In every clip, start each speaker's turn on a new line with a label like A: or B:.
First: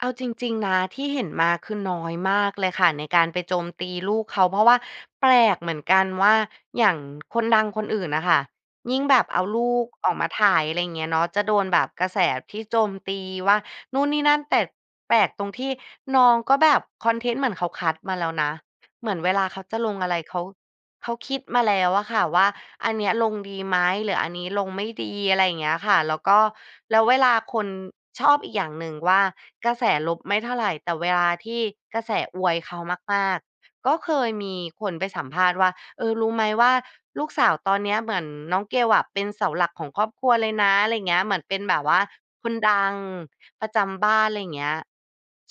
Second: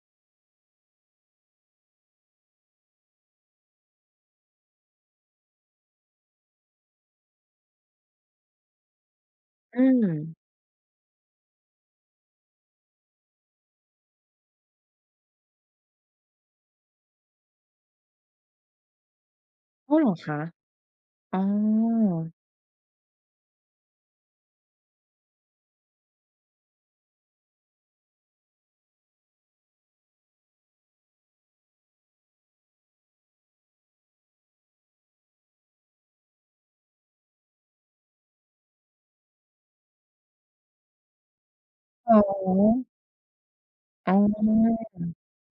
A: เอาจริง ๆ นะที่เห็นมา คือน้อยมากเลยค่ะ ในการไปโจมตีลูกเขา เพราะว่าแปลกเหมือนกันว่า อย่างคนดังคนอื่นอะค่ะ ยิ่งแบบเอาลู
B: อื
A: กออกมา
B: ม
A: ถ่าย อะไรอย่างเงี้ยเนาะ จะโดนแบบกระแสที่โจมตีว่านู่นนี่นั่น แต่แปลกตรงที่น้องก็แบบคอนเทนต์เหมือนเขาคัดมาแล้วนะ เหมือนเวลาเขาจะล
B: อ้า
A: ง
B: ว เหร
A: อะ
B: อ
A: ไร
B: ค
A: เข
B: ะ?
A: า เขาค
B: อ๋
A: ิ
B: อ
A: ดมาแล้วอะค่ะว่า อันนี้ลงดีไหม หรืออันนี้ลงไม่ดี อะไรอย่างเงี้ยค่ะ แล้วก็ แล้วเวลาคน ชอบอีกอย่างหนึ่งว่า กระแสลบไม่เท่าไร แต่เวลาที่กระแสอวยเขามาก ๆ ก็เคยมีคนไปสัมภาษณ์ว่า เออ รู้ไหมว่า "ลูกสาวตอนเนี้ย เหมือนน้องเกลอะเป็นเสาหลักของครอบครัวเลยนะ" อะไรอย่างเงี้ย เหมือนเป็นแบบว่า
B: อ๋
A: คนด
B: อ
A: ังประจำบ
B: อ๋
A: ้
B: อ
A: าน อะไรอย่างเงี้ย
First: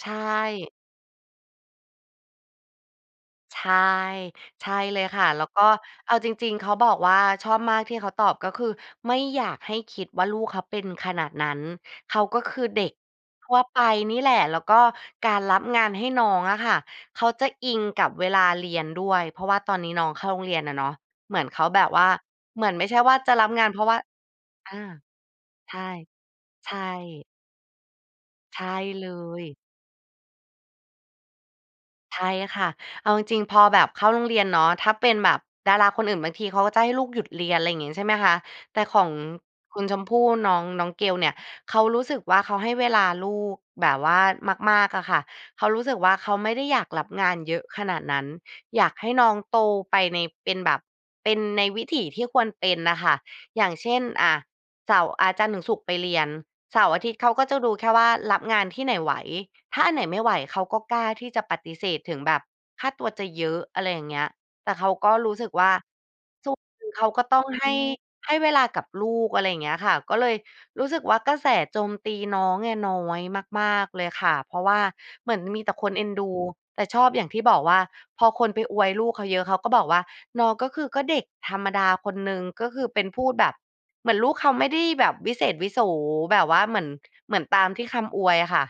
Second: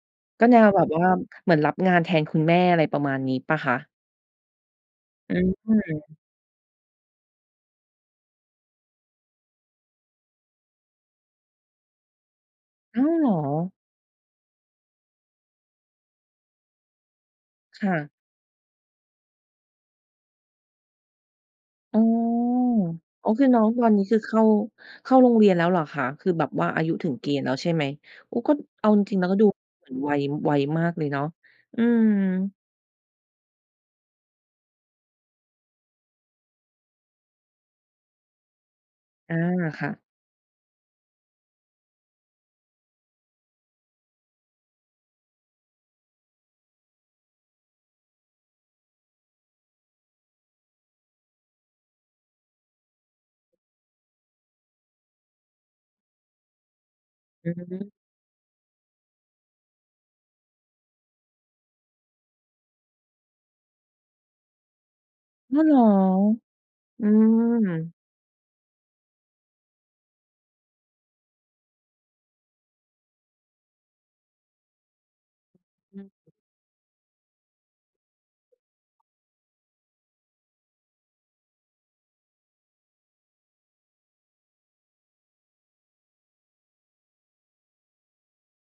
A: ใช
B: ก็แน
A: ่
B: วแบบว่าเหมือนรับงานแทนคุณแม่ อะไรประมาณนี้เปล่
A: ใช
B: าค
A: ่
B: ะ?
A: ใช่เลยค่ะ
B: อื
A: แล้วก็เอ
B: ม
A: าจริง ๆ เขาบอกว่า ชอบมากที่เขาตอบ ก็คือไม่อยากให้คิดว่าลูกเขาเป็นขนาดนั้น เขาก็คือเด็ก
B: อ้อ เหรอ?
A: ทั่วไปนี่แหละ แล้วก็การรับงานให้น้องอะค่ะ เขาจะอิง
B: ค่
A: กั
B: ะ
A: บเวลาเรียนด้วย เพราะว่าตอนนี้น้องเข้าโรงเรียนอะเนาะ เหมือนเขาแบบ
B: อ๋
A: ว
B: อ
A: ่าเหมือนไม่ใช่ว่า
B: โอ้
A: จะ
B: ค
A: ร
B: ื
A: ั
B: อ
A: บ
B: น้อ
A: งา
B: ง
A: น เพ
B: ต
A: รา
B: อ
A: ะ
B: น
A: ว่า
B: นี้ คือเข้า
A: อา
B: เข้าโรงเรียนแล้ว
A: ใช
B: เหร
A: ่
B: อคะ? คือแบบว่
A: ใ
B: า
A: ช
B: อายุถึงเ
A: ่
B: กณฑ์แล้วใช่ไหม? โอ้ ก็
A: ใช่
B: เอาจ
A: เล
B: ริง ๆ นะ ก็
A: ย
B: ดูเหมือนไว ไวมากเลยเนาะ อืม
A: ใช่ค่ะ เอาจริงพอแบบเข้าโรงเรียนเนาะ ถ้าเป็นแบบดาราคนอื่น บางทีเขาก็จะให้ลูกหยุดเรียน อะไรอย่างงี้ ใช่ไหมคะ แต่ของ
B: อา
A: คุ
B: ค
A: ณ
B: ่
A: ช
B: ะ
A: มพู่ น้อง น้องเกลเนี่ย เขารู้สึกว่า เขาให้เวลาลูกแบบว่ามาก ๆ อะค่ะ เขารู้สึกว่า เขาไม่ได้อยากรับงานเยอะขนาดนั้น อยากให้น้องโตไปใน เป็นแบบ เป็นในวิถีที่ควรเป็นอะค่ะ อย่างเช่น อา เสาร์ อ่า จันทร์ถึงศุกร์ไปเรียน เสาร์ อาทิตย์ เขาก็
B: อื
A: จะดูแค
B: ม
A: ่ว่ารับงานที่ไหนไหว ถ้าอันไหนไม่ไหว เขาก็กล้าที่จะปฏิเสธ ถึงแบบค่าตัวจะเยอะ อะไรอย่างเงี้ย แต่เขาก็รู้สึก
B: อ้า
A: ว
B: ว
A: ่
B: เห
A: า
B: รอ
A: ทุก คือเ
B: อ
A: ข
B: ื
A: าก็ ต้องให้
B: ม
A: ให้เวลากับลูก อะไรอย่างเงี้ยค่ะ ก็เลยรู้สึกว่า กระแสโจมตีน้องเนี่ยน้อยมาก ๆ เลยค่ะ เพราะว่า เหมือนมีแต่คน
B: อื
A: เอ็นดู
B: ม
A: แต่ชอบอย่างที่บอกว่า พอคนไปอวยลูกเขาเยอะ เขาก็บอกว่า น้องก็คือ ก็เด็กธรรมดาคนหนึ่ง ก็คือเป็นพูดแบบเหมือนลูกเขาไม่ได้แบบวิเศษวิโส แบบว่าเหมือน เหมือนตามที่คำอวยค่ะ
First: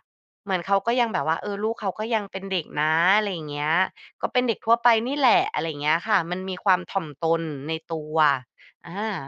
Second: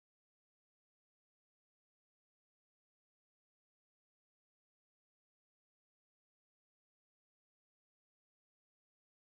A: เหมือนเขาก็ยังแบบว่า เออ ลูกเขาก็ยังเป็นเด็กนะ อะไรอย่างเงี้ย ก็เป็นเด็กทั่วไปนี่แหละ อะไรอย่างเงี้ยค่ะ มันมีความถ่อมตนในตัว อา